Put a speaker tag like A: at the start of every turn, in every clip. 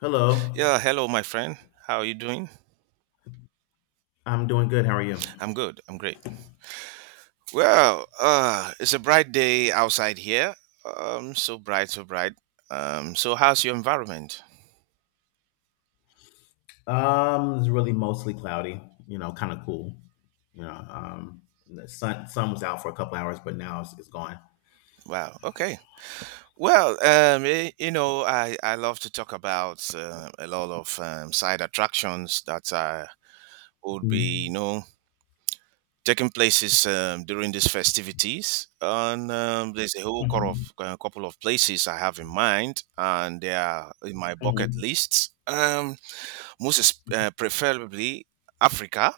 A: Hello.
B: Yeah, hello, my friend. How are you doing?
A: I'm doing good. How are you?
B: I'm good. I'm great. Well, it's a bright day outside here. So bright, so bright. So how's your environment?
A: It's really mostly cloudy, kind of cool. You know, um, the sun was out for a couple hours, but now it's gone.
B: Wow. Okay. Well, I love to talk about a lot of side attractions that would be, you
A: Mm-hmm.
B: know, taking places during these festivities. And There's a whole
A: Mm-hmm.
B: couple of places I have in mind, and they are in my bucket lists. Preferably Africa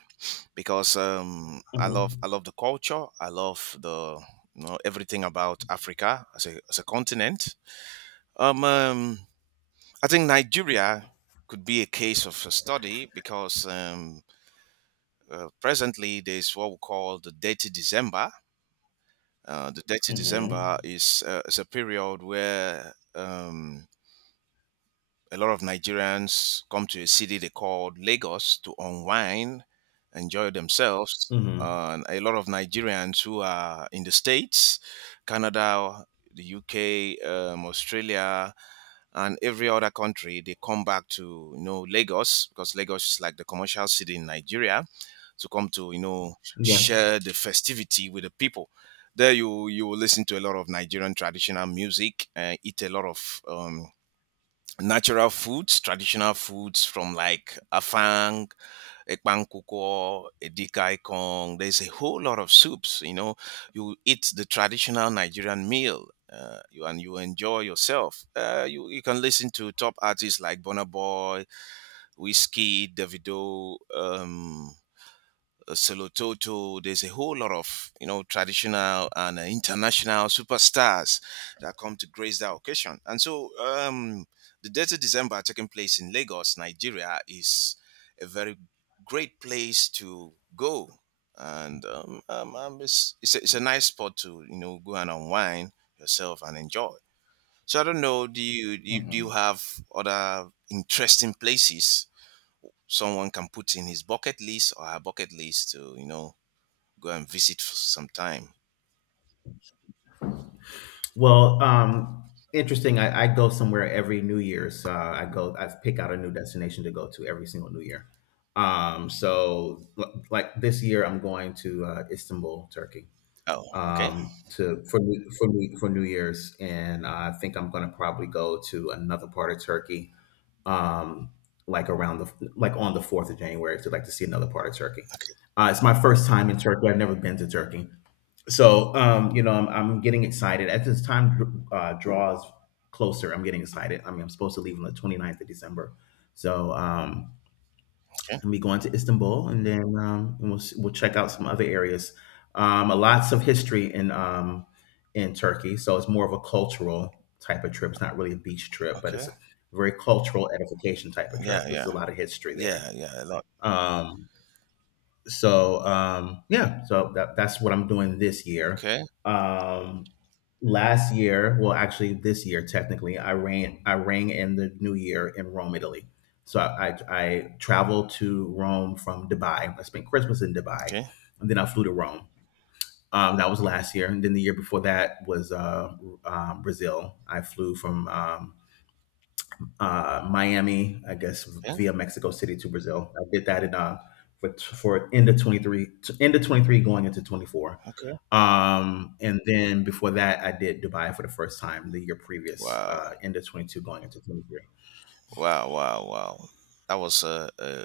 B: because I love
A: Mm-hmm.
B: I love the culture. I love, the you know, everything about Africa as a continent. Um, um I think Nigeria could be a case of a study because presently there's what we call the Dirty December. Uh, the Dirty
A: Mm-hmm.
B: December is uh, is a period where a lot of Nigerians come to a city they call Lagos to unwind, enjoy themselves.
A: Mm-hmm.
B: And a lot of Nigerians who are in the States, Canada, the UK, Australia, and every other country, they come back to, you know, Lagos because Lagos is like the commercial city in Nigeria to come to, you know,
A: Yeah.
B: share the festivity with the people. There you will listen to a lot of Nigerian traditional music, eat a lot of natural foods, traditional foods from like afang, ekpankukwo, edikaikong. There's a whole lot of soups. You know, you eat the traditional Nigerian meal. And you enjoy yourself. You can listen to top artists like Burna Boy, Whiskey, Davido, Solototo. There's a whole lot of, you know, traditional and international superstars that come to grace that occasion. And so, the Days of December taking place in Lagos, Nigeria, is a very great place to go, and it's a nice spot to, you know, go and unwind yourself and enjoy. So I don't know. Do you do you, do
A: Hmm.
B: you have other interesting places someone can put in his bucket list or her bucket list to, you know, go and visit for some time.
A: Well, interesting. I go somewhere every New Year's. I pick out a new destination to go to every single New Year. So, like this year, I'm going to Istanbul, Turkey,
B: Oh, okay, okay,
A: to for New- for New, for New Year's, and I think I'm gonna probably go to another part of Turkey, um, like around the, like, on the fourth of January, to, like, to see another part of Turkey. It's my first time in Turkey. I've never been to Turkey, so you know I'm getting excited as this time draws closer. I'm getting excited. I mean, I'm supposed to leave on the 29th of December, so
B: okay,
A: and be going to Istanbul, and then and we'll check out some other areas. Lots of history in Turkey, so it's more of a cultural type of trip. It's not really a beach trip, but it's
B: okay.
A: a very cultural edification type of trip.
B: Yeah,
A: There's
B: yeah,
A: a lot of history there.
B: yeah, yeah, a lot.
A: Um, yeah, so that's what I'm doing this year.
B: Okay,
A: Um, last year, well, actually this year technically, I rang in the new year in Rome, Italy. So I traveled to Rome from Dubai. I spent Christmas in Dubai,
B: okay,
A: and then I flew to Rome. That was last year, and then the year before that was Brazil. I flew from Miami, I guess
B: okay, okay.
A: via Mexico City to Brazil. I did that in for end of 23, going into 24. And then before that, I did Dubai for the first time the year previous,
B: Wow,
A: end of 22, going into 23.
B: wow, wow, wow. That was a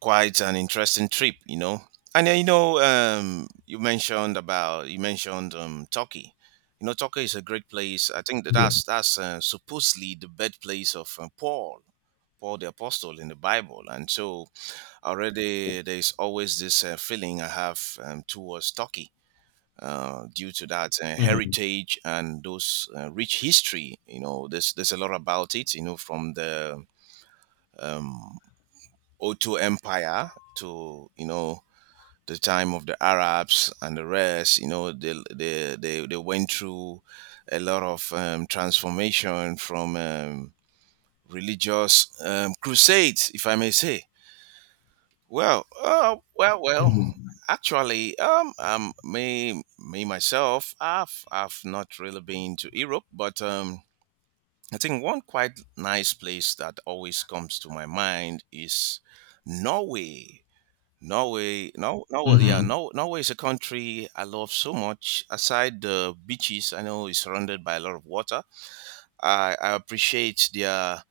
B: quite an interesting trip, you know. And then, you know, you mentioned Turkey. You know, Turkey is a great place. I think that
A: Yes.
B: that's that's uh, supposedly the birthplace of Paul. Paul the Apostle in the Bible. And so already there's always this feeling I have towards Turkey. Due to that
A: Hmm.
B: heritage and those rich history, you know, there's a lot about it, you know, from the Otto Empire to, you know, the time of the Arabs and the rest, you know, they went through a lot of transformation from religious crusades, if I may say. Well, well,
A: Hmm.
B: well. Actually, me myself, I've not really been to Europe, but I think one quite nice place that always comes to my mind is Norway. Norway, no, no, yeah,
A: Hmm.
B: no, Norway is a country I love so much. Aside the beaches, I know it's surrounded by a lot of water. I appreciate their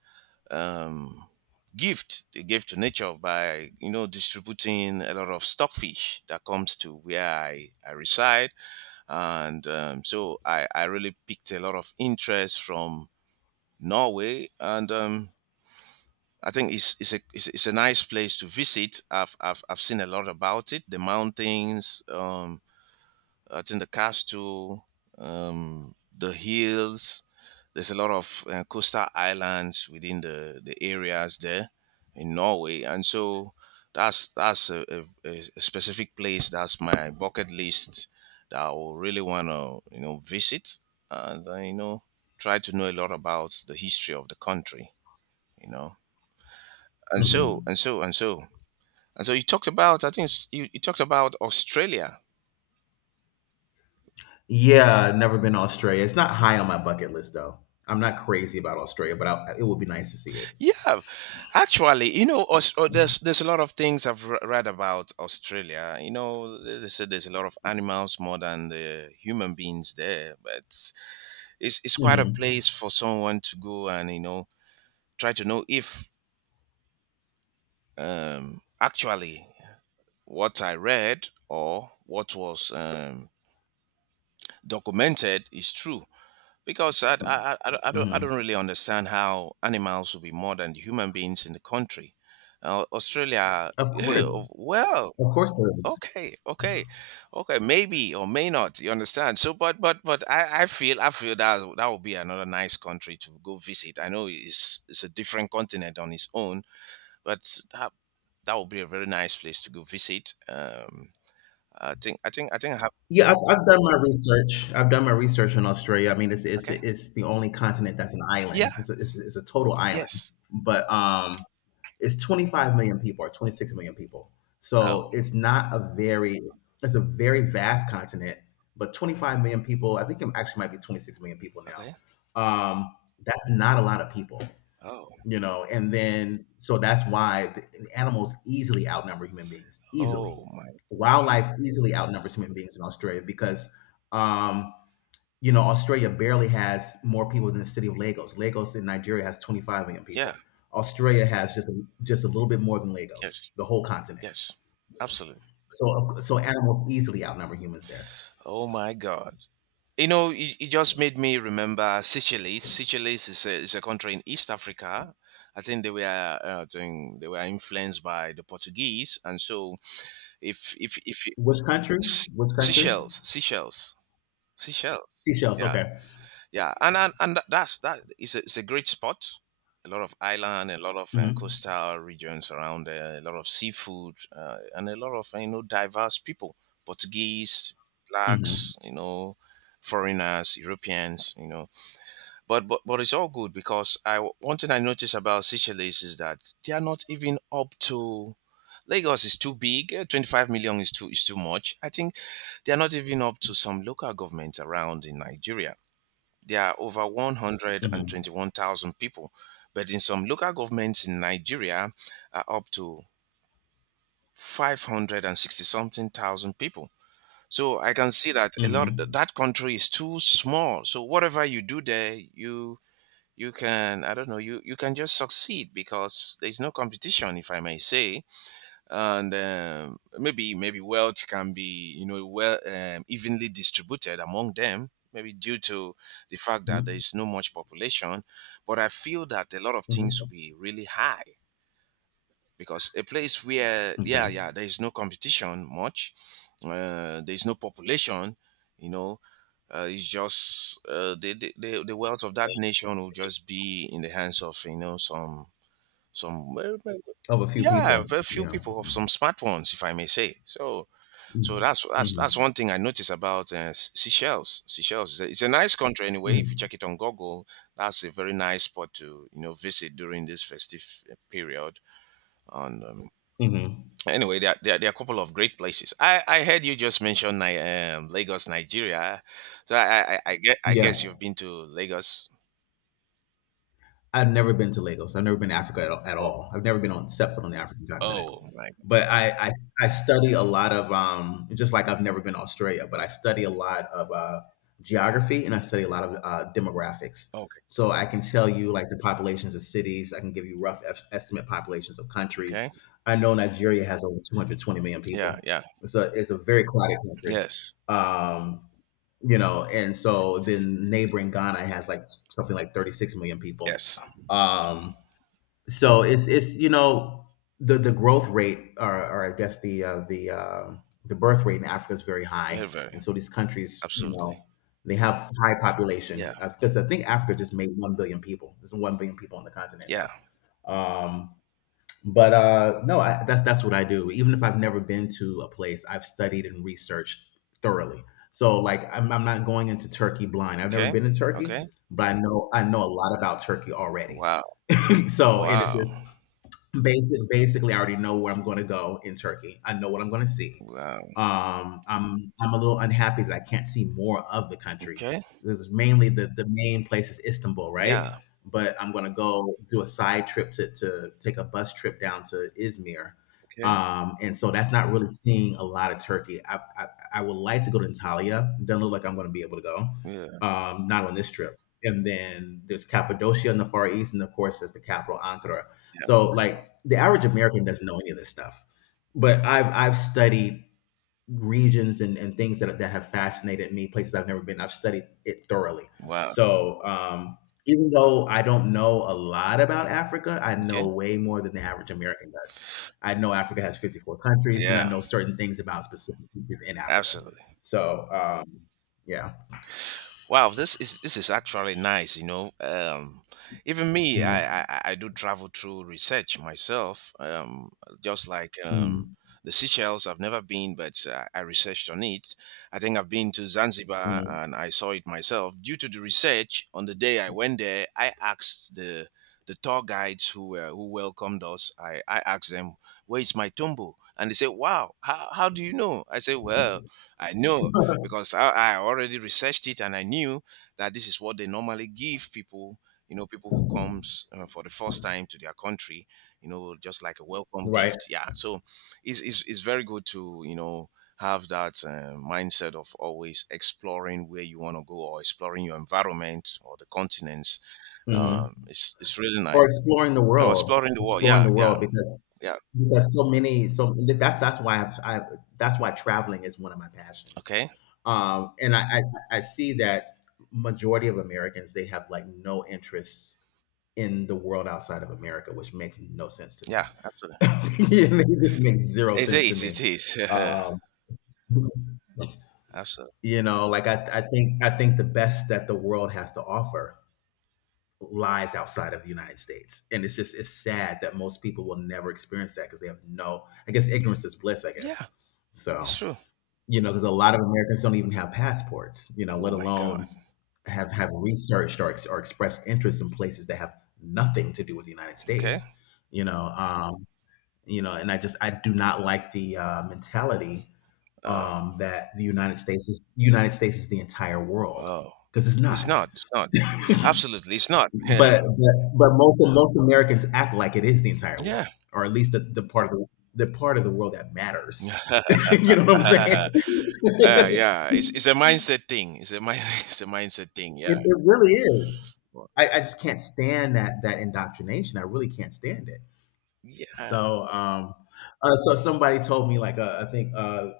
B: um, gift they gave to nature by, you know, distributing a lot of stockfish that comes to where I reside, and so I really picked a lot of interest from Norway, and I think it's a nice place to visit. I've seen a lot about it: the mountains, I think the castle, the hills. There's a lot of coastal islands within the areas there in Norway, and so that's a specific place that's my bucket list that I will really want to, you know, visit and, you know, try to know a lot about the history of the country, you know, and so
A: Hmm.
B: and so and so and so you talked about, I think s- you talked about Australia.
A: Yeah, never been to Australia. It's not high on my bucket list though. I'm not crazy about Australia, but it would be nice to see it.
B: Yeah, actually, you know, there's a lot of things I've read about Australia. You know, they said there's a lot of animals more than the human beings there, but it's quite a
A: Hmm.
B: place for someone to go and, you know, try to know if actually what I read or what was documented is true. Because I don't
A: Hmm.
B: really understand how animals will be more than human beings in the country. Australia,
A: Of course,
B: well,
A: of course, there is.
B: okay, okay, okay, maybe or may not. You understand? So, I feel that that would be another nice country to go visit. I know it's a different continent on its own, but that that would be a very nice place to go visit. I think I have.
A: Yeah, I've done my research. I've done my research on Australia. I mean,
B: Okay,
A: it's the only continent that's an island.
B: yeah,
A: It's a total island,
B: yes.
A: but it's 25 million people or 26 million people.
B: Oh,
A: So it's not a very, it's a very vast continent, but 25 million people. I think it actually might be 26 million people now.
B: okay.
A: Um, that's not a lot of people,
B: Oh,
A: and then so that's why the animals easily outnumber human beings easily,
B: oh my.
A: wildlife easily outnumbers human beings in Australia, because um Australia barely has more people than the city of Lagos. Lagos in Nigeria has 25 million
B: Yeah.
A: people. Australia has just a little bit more than Lagos,
B: Yes.
A: the whole continent.
B: Yes. Absolutely.
A: So animals easily outnumber humans there.
B: Oh my God. You know, it you just made me remember Seychelles. Seychelles is a country in East Africa. I think they were I think they were influenced by the Portuguese, and so if you,
A: Which country?
B: S-
A: Which country?
B: Seychelles, Seychelles, Seychelles,
A: Seychelles,
B: yeah,
A: okay.
B: yeah, that's that is a, it's a great spot, a lot of island, a lot of
A: Hmm.
B: coastal regions around there, a lot of seafood, and a lot of, you know, diverse people: Portuguese,
A: Hmm.
B: Blacks, you know, foreigners, Europeans, you know, but it's all good because I, one thing I noticed about Seychelles is that they are not even up to Lagos. Is too big. Eh, 25 million is too much. I think they are not even up to some local government around in Nigeria. There are over
A: Hmm.
B: 121,000 people, but in some local governments in Nigeria are up to 560 something thousand people. So I can see that a lot of
A: Hmm.
B: that country is too small. So whatever you do there, you can I don't know, you can just succeed because there is no competition, if I may say, and maybe wealth can be, you know, well, evenly distributed among them, maybe due to the fact that there is
A: Hmm.
B: no much population, but I feel that a lot of things
A: Hmm.
B: will be really high because a place where
A: Okay.
B: yeah, yeah, there is no competition much, there is no population, you know, the the wealth of that nation will just be in the hands of, you know, some well,
A: Of a few
B: yeah,
A: people.
B: very few
A: Yeah.
B: people have some smart ones, if I may say. So, so that's
A: Mm-hmm.
B: that's one thing I notice about Seychelles. Seychelles is a, it's a nice country anyway. If you
A: Mm-hmm.
B: check it on Google, that's a very nice spot to, you know, visit during this festive period. And
A: Hmm.
B: anyway, there are a couple of great places. I heard you just mention Lagos, Nigeria. So, I guess
A: Yeah.
B: you've been to Lagos.
A: I've never been to Lagos. I've never been to Africa at all. At
B: Oh,
A: all. I've never been on set foot on the African continent.
B: oh my.
A: But I study a lot of just like I've never been to Australia, but I study a lot of geography, and I study a lot of demographics.
B: Okay.
A: So I can tell you like the populations of cities. I can give you rough estimate populations of countries.
B: Okay.
A: I know Nigeria has over 220 million
B: Yeah.
A: people.
B: Yeah.
A: It's a very crowded country.
B: Yes.
A: Um, and so then neighboring Ghana has like something like 36 million people.
B: Yes.
A: Um, so it's the growth rate, or I guess the birth rate in Africa is very high,
B: Very. Very.
A: and so these countries,
B: Absolutely.
A: they have high population
B: Yeah.
A: because I think Africa just made 1 billion people. There's 1 billion people on the continent
B: Yeah.
A: now. Um, but no, that's what I do. Even if I've never been to a place, I've studied and researched thoroughly. So like I'm not going into Turkey blind. I've never
B: Okay.
A: been to Turkey,
B: Okay.
A: but I know a lot about Turkey already.
B: Wow.
A: So, and it's
B: Wow.
A: just, basically, I already know where I'm going to go in Turkey. I know what I'm going to see.
B: Wow.
A: I'm a little unhappy that I can't see more of the country.
B: Okay.
A: This is mainly, the main place is Istanbul, right?
B: Yeah.
A: But I'm going to go do a side trip, to take a bus trip down to Izmir,
B: Okay.
A: and so that's not really seeing a lot of Turkey. I would like to go to Antalya. Doesn't look like I'm going to be able to go.
B: Yeah.
A: Not on this trip. And then there's Cappadocia in the Far East, and of course, there's the capital, Ankara.
B: Yeah.
A: So
B: Okay.
A: like the average American doesn't know any of this stuff, but I've studied regions, and things that have fascinated me, places I've never been. I've studied it thoroughly.
B: Wow.
A: So even though I don't know a lot about Africa, I
B: Okay.
A: know way more than the average American does. I know Africa has 54 countries, and I
B: Yeah.
A: know certain things about specific countries in Africa.
B: Absolutely.
A: So yeah.
B: Wow, this is actually nice. You know, even me, I,
A: Mm,
B: I I do travel through research myself. Just like
A: mm,
B: The Seychelles, I've never been, but I researched on it. I think I've been to Zanzibar
A: mm.
B: and I saw it myself. Due to the research, on the day I went there, I asked the tour guides who were who welcomed us. I asked them, "Where is my tombo?" And they said, "Wow, how do you know?" I said, "Well, I know." Because I already researched it and I knew that this is what they normally give people, you know, people who comes for the first time to their country, you know, just like a welcome
A: Right.
B: gift. Yeah. So it's very good to, you know, have that mindset of always exploring where you want to go or exploring your environment or the continents.
A: Hmm.
B: It's really nice.
A: Or exploring the
B: Or
A: world,
B: exploring the world.
A: exploring
B: Yeah.
A: the
B: Yeah.
A: world, because
B: Yeah.
A: Because so many, so that's why I've, I that's why traveling is one of my passions,
B: Okay.
A: and I see that majority of Americans, they have like no interest in the world outside of America, which makes no sense to
B: Yeah.
A: me.
B: Absolutely.
A: It just makes zero
B: It
A: sense to
B: is. It
A: me.
B: is.
A: Um,
B: Absolutely.
A: like I think the best that the world has to offer lies outside of the United States. And it's just, it's sad that most people will never experience that because they have no, I guess ignorance is bliss, I
B: Yeah.
A: guess.
B: It's
A: So,
B: true.
A: because a lot of Americans don't even have passports, let
B: Oh my God.
A: alone have researched, or expressed interest in places that have nothing to do with the United
B: Okay.
A: States. You know, um, and I just, I do not like the mentality,
B: Uh,
A: that the United States is the entire world,
B: oh,
A: because it's
B: it's
A: not.
B: not. It's not. Absolutely, it's not. Yeah.
A: But most Americans act like it is the entire
B: Yeah.
A: world, or at least the part of the world that matters. You know what I'm
B: uh,
A: saying?
B: yeah. It's it's a mindset thing. It's a mind. It's a mindset thing. Yeah.
A: It really is.
B: Well,
A: I just can't stand that indoctrination. I really can't stand it.
B: yeah.
A: So, so somebody told me like, I think,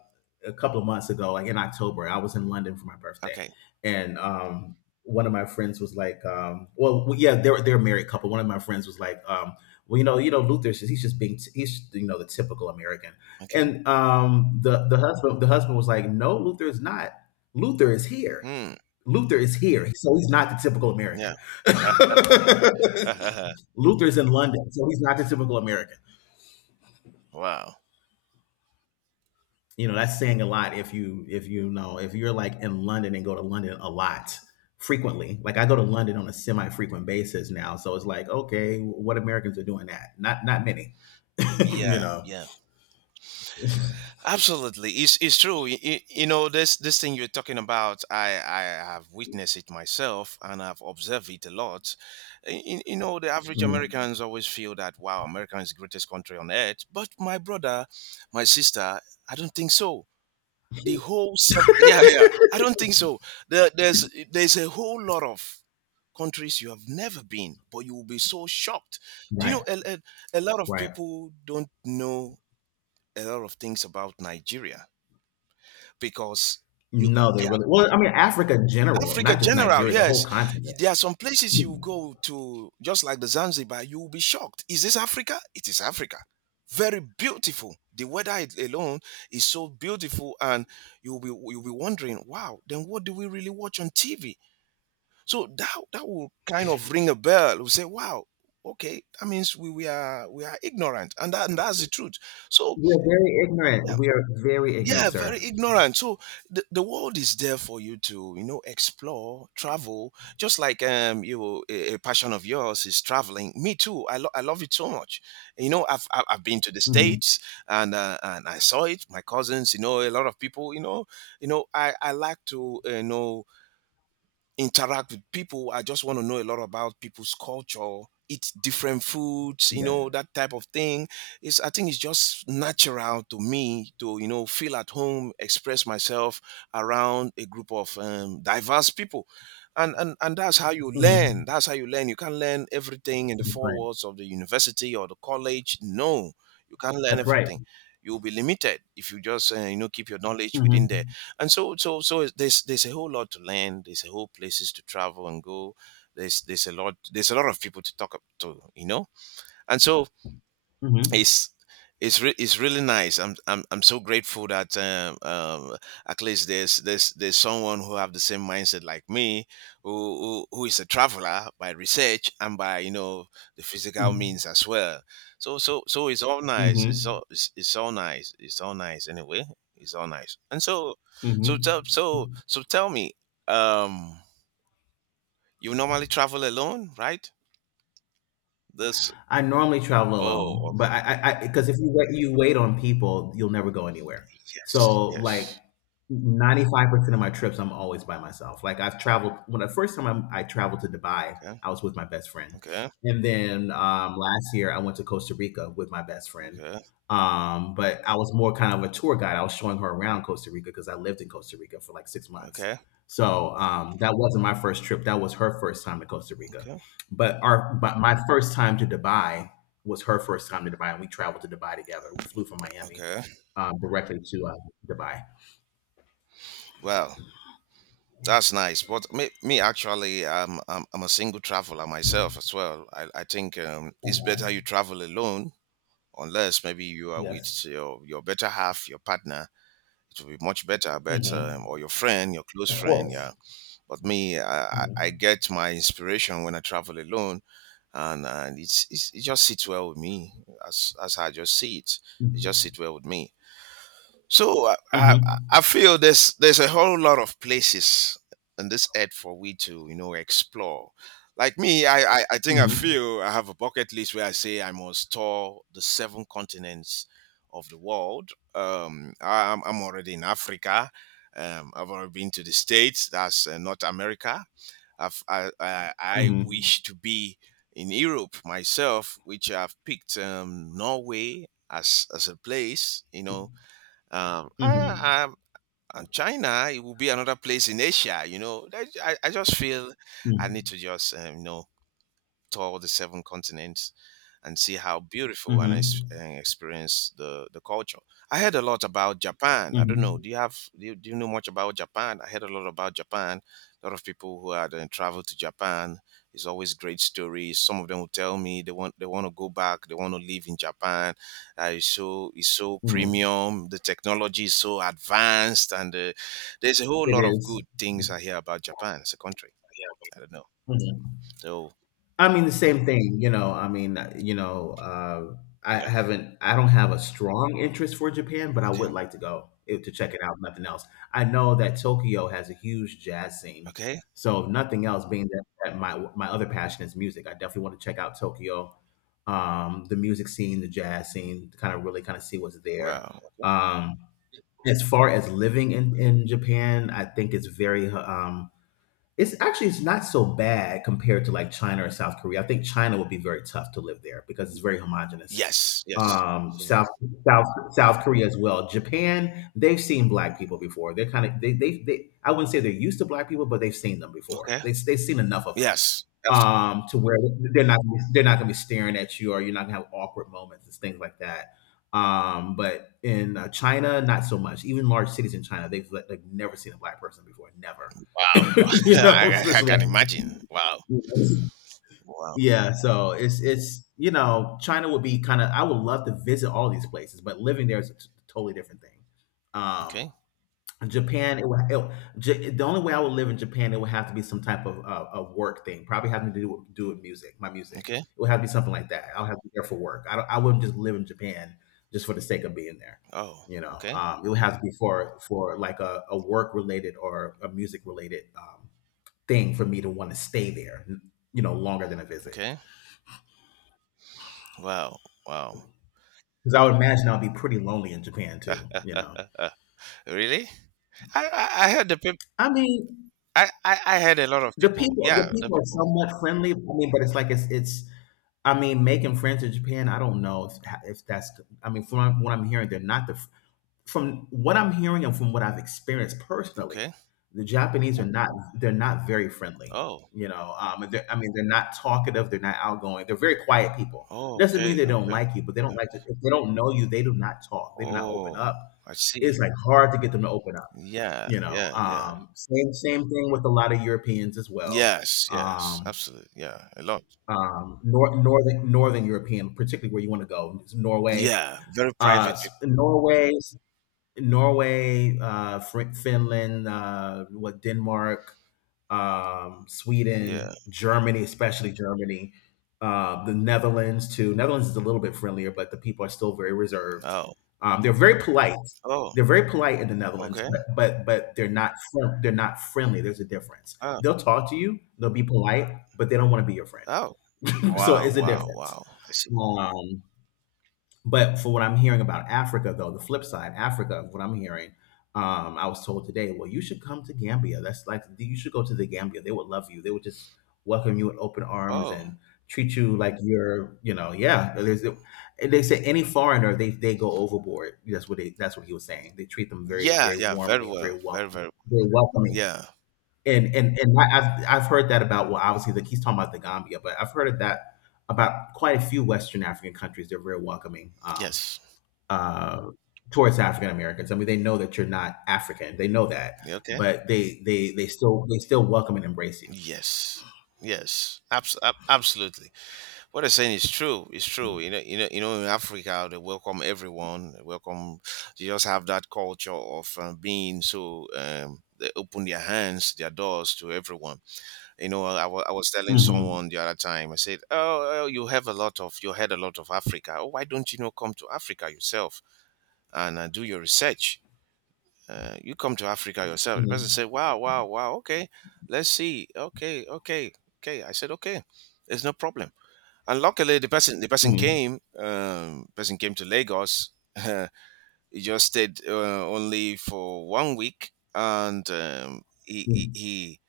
A: a couple of months ago, like in October, I was in London for my birthday,
B: Okay.
A: and one of my friends was like, "Well, yeah, they're a married couple." One of my friends was like, "Well, you know, he's just being, he's, you know, the typical American,"
B: Okay.
A: and the husband was like, "No, Luther is not. Luther is here.
B: Hmm.
A: Luther is here. So he's not the typical American."
B: Yeah.
A: Luther's in London, so he's not the typical American.
B: wow.
A: You know, that's saying a lot. If you, if you know, if you're like in London and go to London a lot frequently, like I go to London on a semi-frequent basis now, so it's like, okay, what Americans are doing that? Not many. You
B: Yeah.
A: know.
B: Yeah. Absolutely, it's true. You know this thing you're talking about. I have witnessed it myself, and I've observed it a lot. You know, the average
A: Mhm.
B: Americans always feel that wow, America is the greatest country on earth. But my brother, my sister, I don't think so. Yeah, yeah, I don't think so. There's a whole lot of countries you have never been, but you will be so shocked. Do you
A: Right.
B: know a lot of
A: Right.
B: people don't know a lot of things about Nigeria because you
A: No, they
B: yeah,
A: really, well, I mean, Africa in general,
B: Africa
A: not just
B: general,
A: Nigeria, the whole
B: yes.
A: continent.
B: There are some places you go to just like the Zanzibar, you will be shocked. Is this Africa? It is Africa. Very beautiful. The weather alone is so beautiful, and you'll be wondering, wow, then what do we really watch on TV? So that will kind of ring a bell. We say, wow, okay, that means we are ignorant, and that's the truth. So
A: We're very ignorant,
B: yeah,
A: we are very ignorant,
B: yeah,
A: sir.
B: very ignorant. So the world is there for you to explore, travel. Just like a passion of yours is traveling. Me too. I love it so much. You know, I've been to the
A: Hmm.
B: States, and I saw it, my cousins, you know, a lot of people, you know. You know, I like to interact with people. I just want to know a lot about people's culture, eat different foods, you
A: Yeah.
B: know, that type of thing. It's, I think it's just natural to me to feel at home, express myself around a group of diverse people. And that's how you learn.
A: Hmm.
B: That's how you learn. You can't learn everything in the
A: That's
B: four
A: right.
B: walls of the university or the college. No, you can't learn
A: That's right.
B: everything. You'll be limited if you just keep your knowledge within there.
A: Hmm.
B: And there's a whole lot to learn. There's a whole places to travel and go. There's a lot of people to talk up to, you know. And so
A: Hmm.
B: it's, it's really nice. I'm so grateful that at least there's someone who have the same mindset like me, who is a traveler by research and by, you know, the physical
A: Hmm.
B: means as well. So it's all nice. It's all nice. It's all nice anyway. It's all nice. And so
A: Hmm.
B: so tell so
A: Hmm.
B: so tell me, um, you normally travel alone, right? This
A: I normally travel alone,
B: oh okay,
A: but because if you wait, you wait on people, you'll never go anywhere.
B: yes
A: So like
B: yes,
A: 95% of my trips, I'm always by myself. Like I've traveled, when the first time I traveled to Dubai,
B: okay
A: I was with my best friend.
B: okay,
A: And then last year I went to Costa Rica with my best friend.
B: okay,
A: But I was more kind of a tour guide. I was showing her around Costa Rica because I lived in Costa Rica for like 6 months.
B: okay,
A: So that wasn't my first trip. That was her first time in Costa Rica.
B: okay,
A: But our but my first time to Dubai was her first time to Dubai, and we traveled to Dubai together. We flew from Miami
B: okay.
A: directly to Dubai.
B: Well, that's nice. But me, actually, I'm a single traveler myself as well. I think it's
A: Uh-huh.
B: better you travel alone, unless maybe you are with
A: Yes.
B: your better half, your partner. It will be much better, but
A: Mm-hmm.
B: or your friend, your close
A: Of
B: friend, yeah.
A: course.
B: But me, I
A: Hmm.
B: get my inspiration when I travel alone, and it's it just sits well with me. That's how I just see it. It just sits well with me. So I, I,
A: Mm-hmm.
B: I feel there's a whole lot of places in this earth for we to, you know, explore. Like me, I think I
A: Mm-hmm.
B: feel I have a bucket list where I say I must tour the seven continents of the world. I'm already in Africa. I've already been to the States. That's North America. I've, I
A: Mm-hmm.
B: wish to be in Europe myself, which I've picked Norway as a place. You know, um,
A: Mm-hmm.
B: I, um, and China, it will be another place in Asia. You know, I just feel I need to just tour the seven continents and see how beautiful and
A: Mm-hmm.
B: and experience the culture. I heard a lot about Japan. I don't know.
A: Mm-hmm.
B: Do you have do you know much about Japan? I heard a lot about Japan. A lot of people who had traveled to Japan is always great stories. Some of them will tell me they want to go back. They want to live in Japan. It's so, it's so
A: Mm-hmm.
B: premium. The technology is so advanced, and there's a whole
A: It
B: lot of
A: is.
B: good things I hear about Japan as a country. I don't know.
A: Yeah.
B: So
A: I mean, the same thing, I mean,
B: yeah,
A: I don't have a strong interest for Japan, but I
B: okay,
A: would like to go to check it out, if nothing else. I know that Tokyo has a huge jazz scene.
B: okay.
A: So if nothing else, being that my other passion is music, I definitely want to check out Tokyo, the music scene, the jazz scene, to kind of really kind of see what's there.
B: Wow.
A: Um, as far as living in Japan, I think it's actually, it's not so bad compared to like China or South Korea. I think China would be very tough to live there because it's very homogenous.
B: Yes, yes.
A: Um,
B: So
A: South South South Korea as well. Japan, they've seen black people before. They're kind of they I wouldn't say they're used to black people, but they've seen them before.
B: okay.
A: They've seen enough of them
B: Yes, absolutely.
A: to where they're not they're not gonna be staring at you, or you're not gonna have awkward moments and things like that. But in China, not so much. Even large cities in China, they've like never seen a black person before, never.
B: Wow.
A: you know,
B: I
A: so
B: I
A: it's
B: I can imagine. Wow.
A: like,
B: Wow.
A: yeah. So it's China would be kind of. I would love to visit all these places, but living there is a totally different thing. Um,
B: Okay,
A: Japan, it would, it, Ja- the only way I would live in Japan, it would have to be some type of a work thing, probably having to do with, music, my music.
B: okay.
A: It would have to be something like that. I would have to be there for work. I wouldn't just live in Japan just for the sake of being there.
B: Oh,
A: You know,
B: okay,
A: it would have to be for like a work related or a music related thing for me to want to stay there. You know, longer than a visit
B: okay. Wow, wow.
A: because I would imagine I'd be pretty lonely in Japan too. You know,
B: Really? I I I heard the peop
A: I mean,
B: I heard a lot of
A: the
B: people.
A: people the
B: Yeah, the
A: people are
B: people.
A: somewhat friendly. I mean, but it's like it's I mean, making friends in Japan, I don't know if that's. I mean, from what I'm hearing, they're not the. From what I'm hearing and from what I've experienced personally,
B: Okay.
A: the Japanese are not. They're not very friendly.
B: Oh.
A: You know, I mean, they're not talkative. They're not outgoing. They're very quiet people.
B: Oh,
A: Doesn't mean
B: okay,
A: they don't
B: okay.
A: like you, but they don't
B: Yeah.
A: like to. If they don't know you, they do not talk. They do not open
B: Oh,
A: up.
B: I
A: It's
B: see.
A: like hard to get them to open up.
B: Yeah,
A: You know,
B: yeah, yeah.
A: same thing with a lot of Europeans as well.
B: Yes, yes.
A: Um,
B: Absolutely. Yeah, a lot.
A: northern European, particularly where you want to go, Norway,
B: Yeah, very
A: uh,
B: private
A: s-
B: people.
A: Norway, Finland, what Denmark,
B: Yeah.
A: Sweden, Germany, especially Germany, the Netherlands too. Netherlands is a little bit friendlier, but the people are still very reserved.
B: Oh.
A: They're very polite.
B: Oh,
A: They're very polite in the Netherlands, but
B: okay.
A: they're not friendly. There's a difference.
B: Oh.
A: They'll talk to you. They'll be polite, but they don't want to be your friend.
B: Oh.
A: So
B: Wow,
A: it's a
B: wow,
A: difference.
B: wow. I see.
A: Um, but for what I'm hearing about Africa, though, the flip side, Africa, of what I'm hearing, I was told today, well, you should come to Gambia. That's like you should go to the Gambia. They would love you. They would just welcome you with open arms
B: Oh.
A: and treat you like you're, yeah. And they say any foreigner, they go overboard. That's what they. That's what he was saying. They treat them very,
B: Yeah,
A: very
B: yeah, very
A: warmly and very
B: well. Very,
A: welcome,
B: very.
A: very welcoming.
B: Yeah.
A: And I've heard that about, well, obviously, like he's talking about the Gambia, but I've heard of that about quite a few Western African countries. They're very welcoming
B: Yes.
A: uh, towards African Americans. I mean, they know that you're not African. They know that,
B: You okay?
A: but they still welcome and embrace you.
B: Yes. Yes. Absolutely. What I'm saying is true. It's true. You know, in Africa they welcome everyone. They welcome, they just have that culture of being so they open their hands, their doors to everyone. You know, I was telling
A: Mhm.
B: someone the other time, I said, oh, oh, you had a lot of Africa. Oh, why don't you know, come to Africa yourself and do your research? You come to Africa yourself. The person
A: Mhm.
B: said, wow, wow, wow, okay, let's see. Okay, okay, okay. I said, okay, there's no problem. And luckily, the
A: Mhm.
B: person came to Lagos. He just stayed only for 1 week, and
A: Mhm.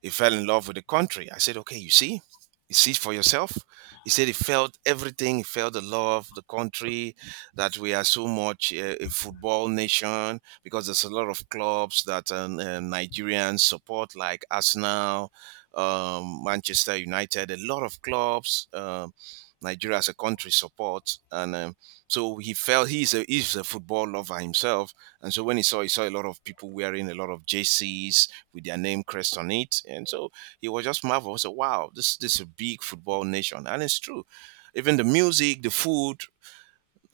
B: he fell in love with the country. I said, okay, you see for yourself. He said he felt everything. He felt the love, the country, that we are so much a football nation because there's a lot of clubs that Nigerians support, like Arsenal, Manchester United, a lot of clubs. Nigeria as a country supports, and so he felt he's a football lover himself, and so when he saw a lot of people wearing a lot of JCs with their name crest on it. And so he was just marveled. So wow, this is a big football nation, and it's true. Even the music, the food,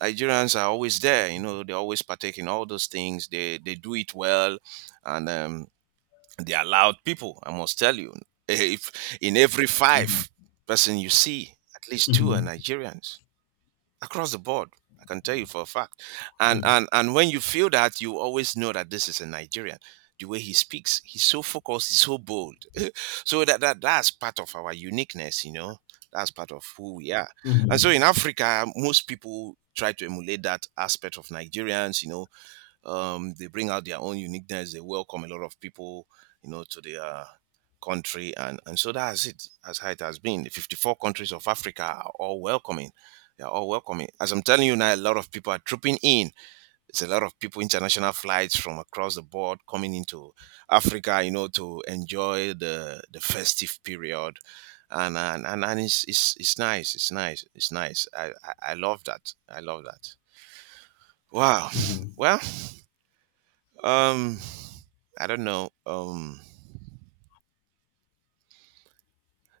B: Nigerians are always there. You know, they always partake in all those things. They do it well, and they are loud people. I must tell you, if in every five person you see, at least two are
A: Mhm.
B: Nigerians across the board. I can tell you for a fact. And
A: Mhm.
B: and and when you feel that, you always know that this is a Nigerian. The way he speaks, he's so focused, he's so bold. So that, that's part of our uniqueness, you know. That's part of who we are. And so
A: Mhm.
B: in Africa, most people try to emulate that aspect of Nigerians, you know, they bring out their own uniqueness. They welcome a lot of people, you know, to their country, and so that's it. That's how it has been. The 54 countries of Africa are all welcoming. They are all welcoming. As I'm telling you now, a lot of people are trooping in. There's a lot of people, international flights from across the board coming into Africa, you know, to enjoy the festive period. And it's, it's nice, it's nice, it's nice. I love that. I love that. Wow.
A: Mhm.
B: Well, um I don't know.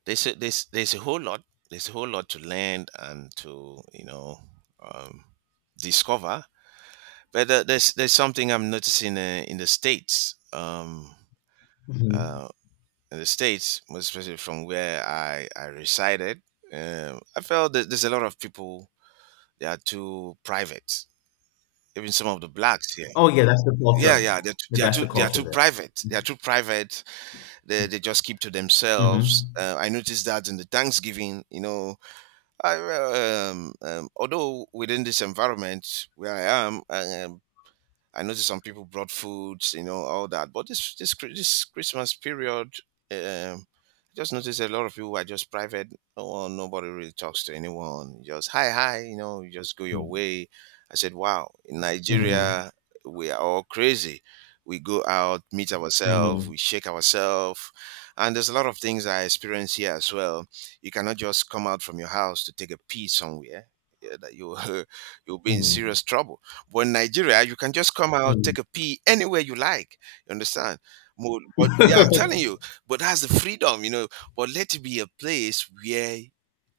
B: There's a, there's a whole lot. There's a whole lot to learn and to, you know, um, discover. But there's something I'm noticing in the States.
A: Mhm.
B: Uh, in the States, most especially from where I resided, I felt that there's a lot of people, they are too private. Even some of the blacks here.
A: Oh yeah, that's the culture.
B: Yeah, yeah,
A: Yeah, that's the
B: they are
A: culture
B: too
A: there.
B: private. They are too private. They just keep to
A: Mm.
B: themselves.
A: Mhm.
B: I noticed that in the Thanksgiving, you know, I although within this environment where I am, I noticed some people brought foods, you know, all that. But this Christmas period, I just noticed a lot of people are just private. No one, nobody really talks to anyone. Just hi, hi, you know, you just go
A: Yeah.
B: your way. I said, wow, in
A: Mhm.
B: Nigeria, we are all crazy. We go out, meet ourselves,
A: Mm.
B: we shake ourselves. And there's a lot of things I experience here as well. You cannot just come out from your house to take a pee somewhere. Yeah, that you you'll be in
A: Mhm.
B: serious trouble, but in Nigeria, you can just come
A: Mm. Mhm.
B: out,
A: Mm. Mhm.
B: take a pee anywhere you like. You understand? But yeah, I'm telling you. But that's the freedom, you know. But let it be a place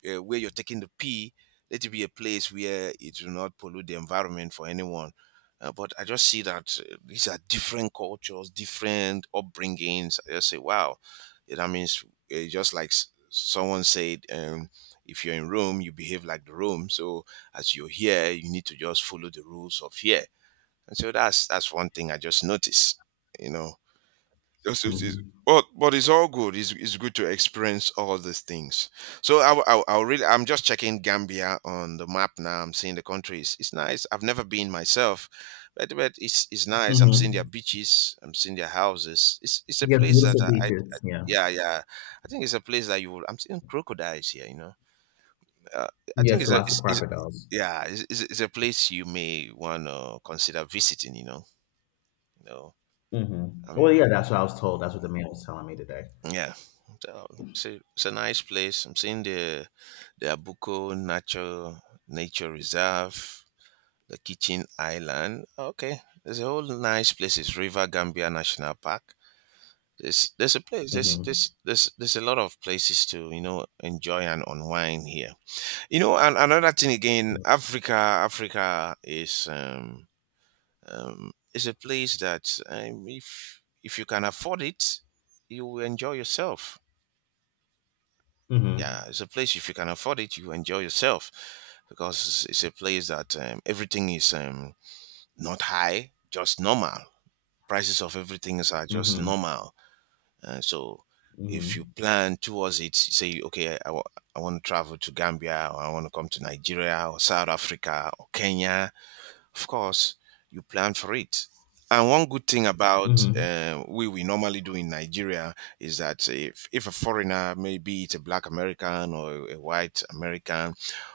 B: where you're taking the pee. Let it be a place where it will not pollute the environment for anyone. But I just see that these are different cultures, different upbringings. I just say, wow, eh, that means just like someone said, if you're in Rome, you behave like the Rome. So as you're here, you need to just follow the rules of here. And so that's one thing I just noticed, you know. Just
A: Mm.
B: notice.
A: Mhm.
B: But it's all good. It's good to experience all these things. So I really I'm just checking Gambia on the map now. I'm seeing the countries. It's nice. I've never been myself, but it's nice. I'm seeing their
A: Mhm.
B: beaches. I'm seeing their houses. It's a
A: Yeah,
B: place that
A: beautiful
B: I
A: beaches. Yeah.
B: yeah, yeah. I think it's a place that you will. I'm seeing crocodiles here. You know uh, I think
A: Yes,
B: it's a
A: lots of
B: it's, it's
A: crocodiles.
B: yeah it's a place you may want to consider visiting. You know, you know.
A: Mm. Mhm.
B: I mean,
A: Well, yeah, that's what I was told. That's what the man was telling me today.
B: yeah. So it's a nice place. I'm seeing the Abuko Nature Reserve, the Kitchen Island. Okay, there's a whole nice places. River Gambia National Park. There's a place. There's
A: Mm.
B: there's there's there's a lot of places to you know enjoy and unwind here. You know, and another thing again,
A: Mhm.
B: Africa is it's a place that if you can afford it, you will enjoy yourself.
A: Mm.
B: Yeah, it's a place if you can afford it, you enjoy yourself because it's a place that everything is not high, just normal. Prices of everything are just
A: Mhm.
B: normal. So if you
A: Mm.
B: plan towards it, say, okay, I want to travel to Gambia or I want to come to Nigeria or South Africa or Kenya of course you plan for it and one good thing about
A: Mhm.
B: we normally do in Nigeria is that if a foreigner, maybe it's a black American or a white American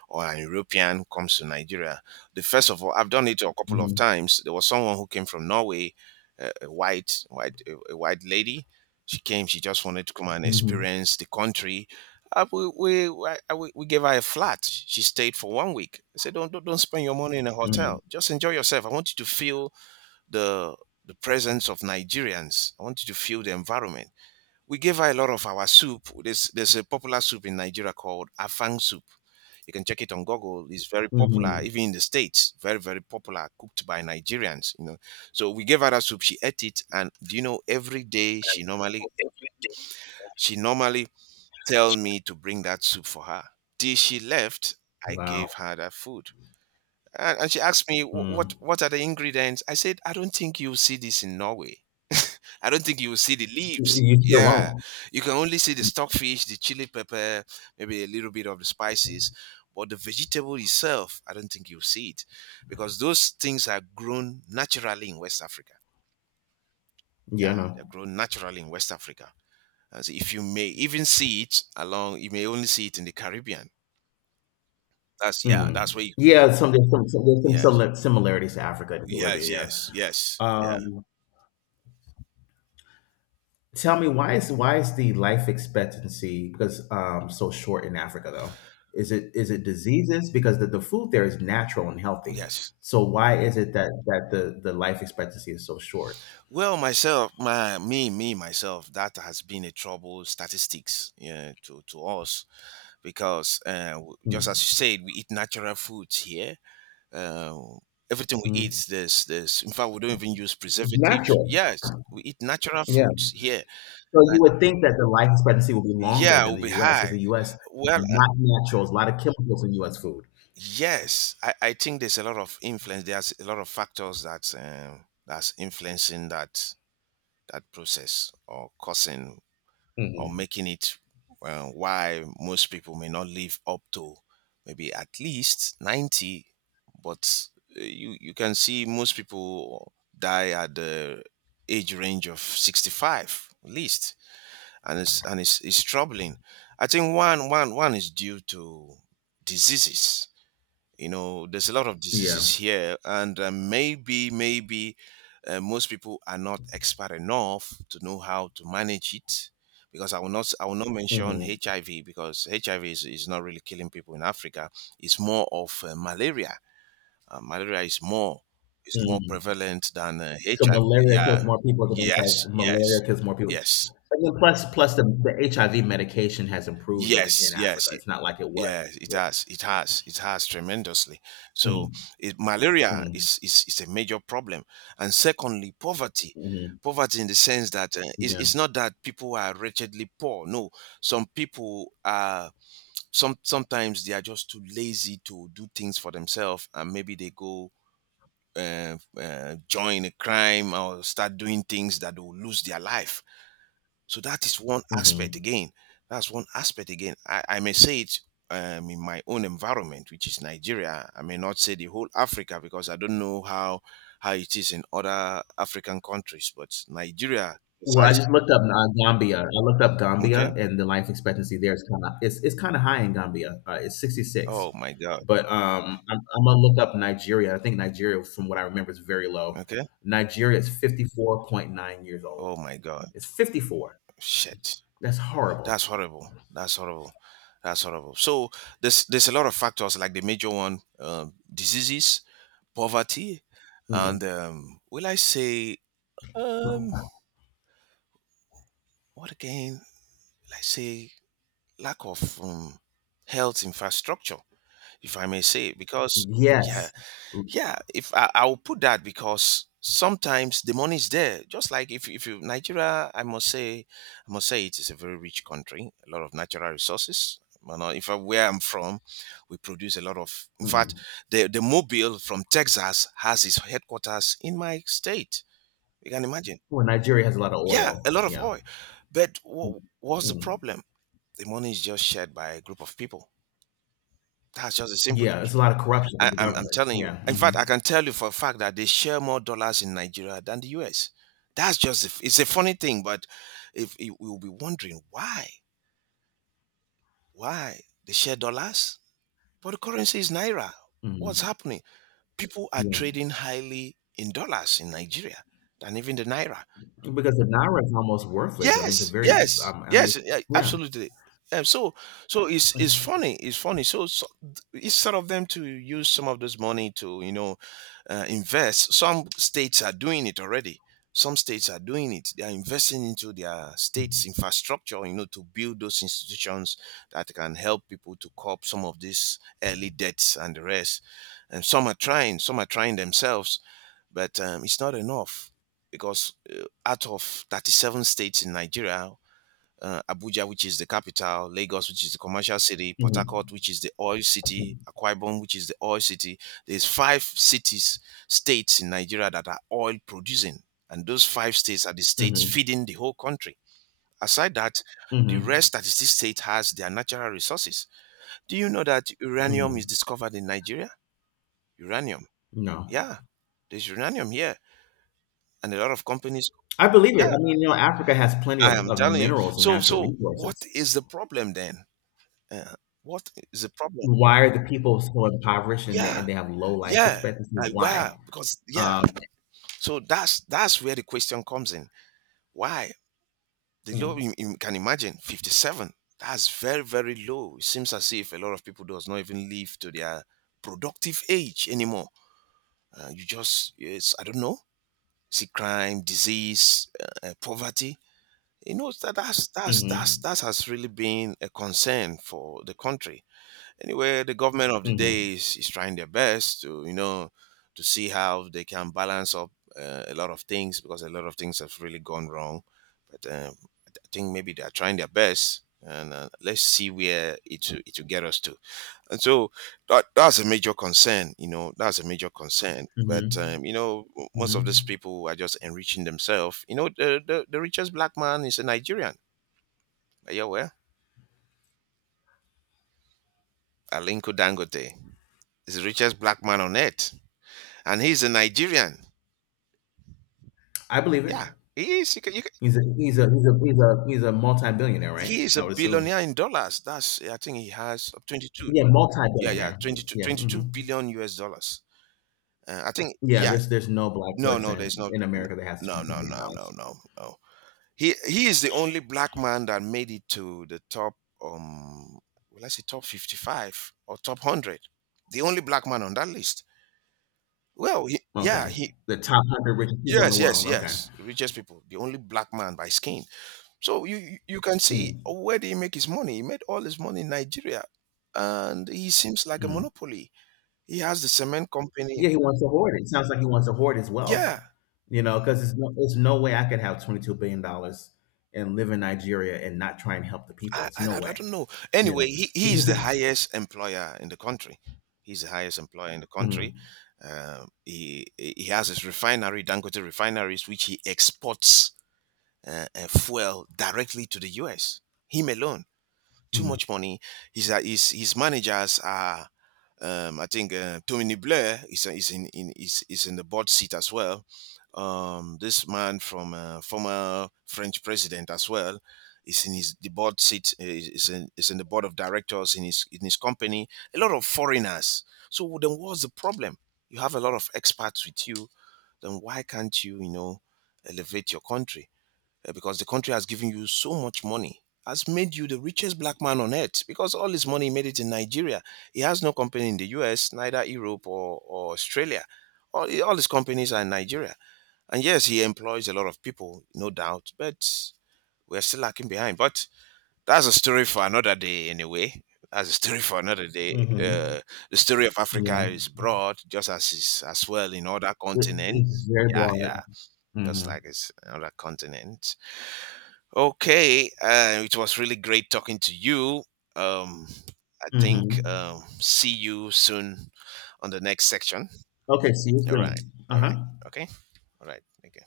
B: or an European, comes to Nigeria, the first of all, I've done it a
A: Mm.
B: couple
A: Mhm.
B: of
A: Mm.
B: times. There was someone who came from Norway, a a white lady. She came. She just wanted to come and
A: Mhm.
B: experience the country uh, we, we, we gave her a flat. She stayed for 1 week. I said, don't spend your money in a
A: Mhm.
B: hotel. Just enjoy yourself. I want you to feel the, the presence of Nigerians. I want you to feel the environment. We gave her a lot of our soup. There's a popular soup in Nigeria called Afang soup. You can check it on Google. It's very
A: Mhm. Mm.
B: popular,
A: Mhm.
B: even in the States. Very, very popular, cooked by Nigerians. You know, so we gave her that soup. She ate it, and do you know? Every day, she normally tell me to bring that soup for her. Till she left, I gave
A: Wow.
B: her that food. And she asked me,
A: Mm.
B: what are the ingredients? I said, I don't think you'll see this in Norway. I don't think you'll see the leaves.
A: You sure
B: Yeah.
A: won't.
B: You can only see the stockfish, the chili pepper, maybe a little bit of the spices. But the vegetable itself, I don't think you'll see it because those things are grown naturally in West Africa.
A: Yeah,
B: Yeah, they're
A: no.
B: grown naturally in West Africa. As if you may even see it along, you may only see it in the Caribbean. That's yeah,
A: Mhm.
B: that's where you can see.
A: Yeah, some there's some
B: Yes.
A: simi similarities to Africa and Caribbean,
B: Yes,
A: yeah.
B: yes, yes. Yeah.
A: Um, Tell me, why is the life expectancy, so short in Africa, though? Is it diseases? Because the food there is natural and healthy.
B: Yes.
A: So why is it that that the life expectancy is so short?
B: Well, myself, my me, me, myself, that has been a trouble statistics, yeah, to us because just
A: Mm,
B: as you said, we eat natural foods here. Um, everything we
A: mm.
B: eat, there's in fact we don't even use
A: It's
B: preservatives.
A: natural.
B: Yes, we eat natural
A: Yeah.
B: foods here,
A: So you
B: and
A: would think that the life expectancy would be longer
B: yeah,
A: than
B: we'll
A: the
B: be
A: U.S. because
B: high.
A: the U.S.
B: Well,
A: not natural. There's a lot of chemicals in U.S. food.
B: yes, I think there's a lot of influence. There's a lot of factors that that's influencing that that process or causing or
A: Mhm.
B: making it why most people may not live up to maybe at least 90. But you can see most people die at the age range of 65 at least, and it's troubling. I think one is due to diseases you know there's a lot of diseases
A: Yeah.
B: here and maybe most people are not expert enough to know how to manage it because I will not mention
A: Mhm.
B: hiv because hiv is not really killing people in africa it's more of malaria is more
A: Mm.
B: prevalent than
A: So
B: hiv.
A: malaria kills
B: Yeah,
A: more people than
B: yes,
A: HIV.
B: yes,
A: Malaria kills more people.
B: yes,
A: And then plus the HIV medication has improved in
B: yes, yes.
A: Africa. It's not like it was.
B: Yeah, it has. It has. It has tremendously.
A: Mm,
B: So it,
A: mm,
B: is a major problem, and secondly, poverty.
A: mm,
B: Poverty in the sense that
A: yeah.
B: it's not that people are wretchedly poor. No, some people are. Sometimes they are just too lazy to do things for themselves, and maybe they go join a crime or start doing things that will lose their life. So that is one aspect
A: Hmm.
B: again. That's one aspect again. I may say it in my own environment, which is Nigeria. I may not say the whole Africa because I don't know how it is in other African countries, but Nigeria,
A: Well, I
B: besides,
A: just looked up Gambia. I looked up Gambia,
B: okay.
A: and the life expectancy there is kind of, it's kind of high in Gambia. It's 66,
B: Oh my God.
A: but I'm gonna look up Nigeria. I think Nigeria, from what I remember, is very low.
B: Okay.
A: Nigeria is 54.9 years old.
B: Oh my God.
A: It's 54.
B: Shit.
A: That's
B: That's
A: horrible.
B: horrible. That's horrible. That's horrible. So there's a lot of factors like the major one, diseases, poverty, and
A: Mm.
B: will I say um, What again, let's say, lack of health infrastructure, if I may say, because yeah,
A: Yes.
B: yeah, if I, I will put that because sometimes the money is there. Just like if you Nigeria, I must say it is a very rich country, a lot of natural resources. You know, if I, where I'm from, we produce a lot of. In fact,
A: Mm.
B: the mobile from Texas has its headquarters in my state. You can imagine
A: Well, Nigeria has a lot of
B: yeah,
A: oil.
B: a lot of
A: Yeah.
B: oil. But what's the
A: Mm.
B: problem? The money is just shared by a group of people. That's just the simple
A: Yeah,
B: truth.
A: it's a lot of corruption in the
B: I'm
A: government.
B: telling you.
A: Yeah.
B: In
A: Hmm.
B: fact, I can tell you for a fact that they share more dollars in Nigeria than the US. That's just, it's a funny thing, but if you will be wondering why they share dollars? But the currency is Naira. What's
A: Hmm.
B: happening? People are
A: Yeah.
B: trading highly in dollars in Nigeria than even the Naira.
A: Because the naira is almost worthless. I mean, it's a
B: Yes,
A: very.
B: yes,
A: I mean,
B: yes, yeah,
A: yeah.
B: absolutely. Um, so, so it's funny, it's funny. So instead of them to use some of this money to you know invest, some states are doing it already. Some states are doing it. They are investing into their state's infrastructure, you know, to build those institutions that can help people to cope some of these early debts and the rest. And some are trying themselves but it's not enough because out of 37 states in Nigeria, Abuja, which is the capital, Lagos, which is the commercial city, Port Harcourt,
A: Mm-hmm.
B: which is the oil city, Akwa Ibom, which is the oil city. There's five cities, states in Nigeria that are oil producing, and those five states are the states
A: Mm-hmm.
B: feeding the whole country. Aside that, the
A: Mm-hmm.
B: rest 36 states has their natural resources. Do you know that uranium is
A: Hmm.
B: discovered in Nigeria? Uranium,
A: No,
B: yeah, there's uranium here, and a lot of companies.
A: I believe it.
B: Yeah,
A: I mean, you know, Africa has plenty of,
B: I am
A: of
B: telling you.
A: minerals and natural
B: So what
A: resources.
B: is the problem then? Uh, what is the problem?
A: Why are the people so impoverished and they,
B: Yeah,
A: and they have low life
B: yeah.
A: expectancy?
B: Like
A: Why?
B: where? Because yeah.
A: Um,
B: So that's where the question comes in. Why the low? You can imagine 57. That's very very low. It seems as if a lot of people does not even live to their productive age anymore. You just it's I don't know. See crime, disease, poverty you know that that's
A: mm-hmm.
B: that has really been a concern for the country anyway the government of the
A: Hmm.
B: day is trying their best to you know to see how they can balance up a lot of things because a lot of things have really gone wrong but I think maybe they are trying their best and let's see where it will get us to and so that's a major concern you know that's a major concern but
A: Hmm.
B: you know most of these
A: Mhm.
B: people are just enriching themselves you know the richest black man is a nigerian are you aware alinko dangote is the richest black man on earth and he's a Nigerian.
A: I believe it.
B: Yeah, he is. You can,
A: He's a multi-billionaire, right?
B: he is
A: I
B: a
A: would assume.
B: billionaire in dollars. That's I think he has 22.
A: Yeah,
B: Yeah, yeah,
A: multi-billionaire.
B: 22,
A: Yeah. Mhm.
B: 22 billion US dollars. I think
A: Yeah.
B: yeah.
A: There's no black
B: No, no,
A: person
B: there's not.
A: in
B: No,
A: America that has twenty
B: no, no,
A: million
B: no, no,
A: dollars.
B: no. No. He is the only black man that made it to the top. Um, well, I say top 55 or top 100. The only black man on that list. Well,
A: Okay.
B: he
A: The top 100 richest people in the
B: yes, yes,
A: world. Okay.
B: yes, richest people. The only black man by skin. So you can see
A: Mm,
B: where did he make his money? He made all his money in Nigeria, and he seems like a
A: mm.
B: monopoly. He has the cement company.
A: Yeah, he wants to hoard it. Sounds like he wants to hoard his wealth.
B: Yeah,
A: You know, because it's no way I could have $22 billion and live in Nigeria and not try and help the people. It's no
B: I don't
A: way.
B: know.
A: You
B: Anyway,
A: know.
B: he is the highest employer in the country. He's the highest employer in the
A: Mm,
B: country. He has his refinery, Dangote refineries, which he exports fuel directly to the U.S. Him alone. Too
A: mm,
B: much money. His his managers are, I think Tony Blair is in is is in the board seat as well. This man from former French president as well is in his the board seat is in the board of directors in his company. A lot of foreigners. So then, what's the problem? You have a lot of expats with you. Then why can't you you know elevate your country? Because the country has given you so much money, has made you the richest black man on earth because all his money made it in Nigeria. He has no company in the US, neither Europe or Australia. All his companies are in Nigeria. And yes, he employs a lot of people, no doubt, but we're still lacking behind. But that's a story for another day, anyway. That's a story for another day. The story of Africa
A: mhm.
B: is broad, just as is as well in other
A: It's
B: continents.
A: very
B: Yeah, yeah,
A: broad.
B: just
A: Hmm.
B: like it's another continent. Okay, it was really great talking to you. Um, I think
A: Hmm.
B: see you soon on the next section.
A: Okay, see you
B: All right,
A: soon.
B: all right,
A: Uh-huh.
B: okay, all right. Thank you.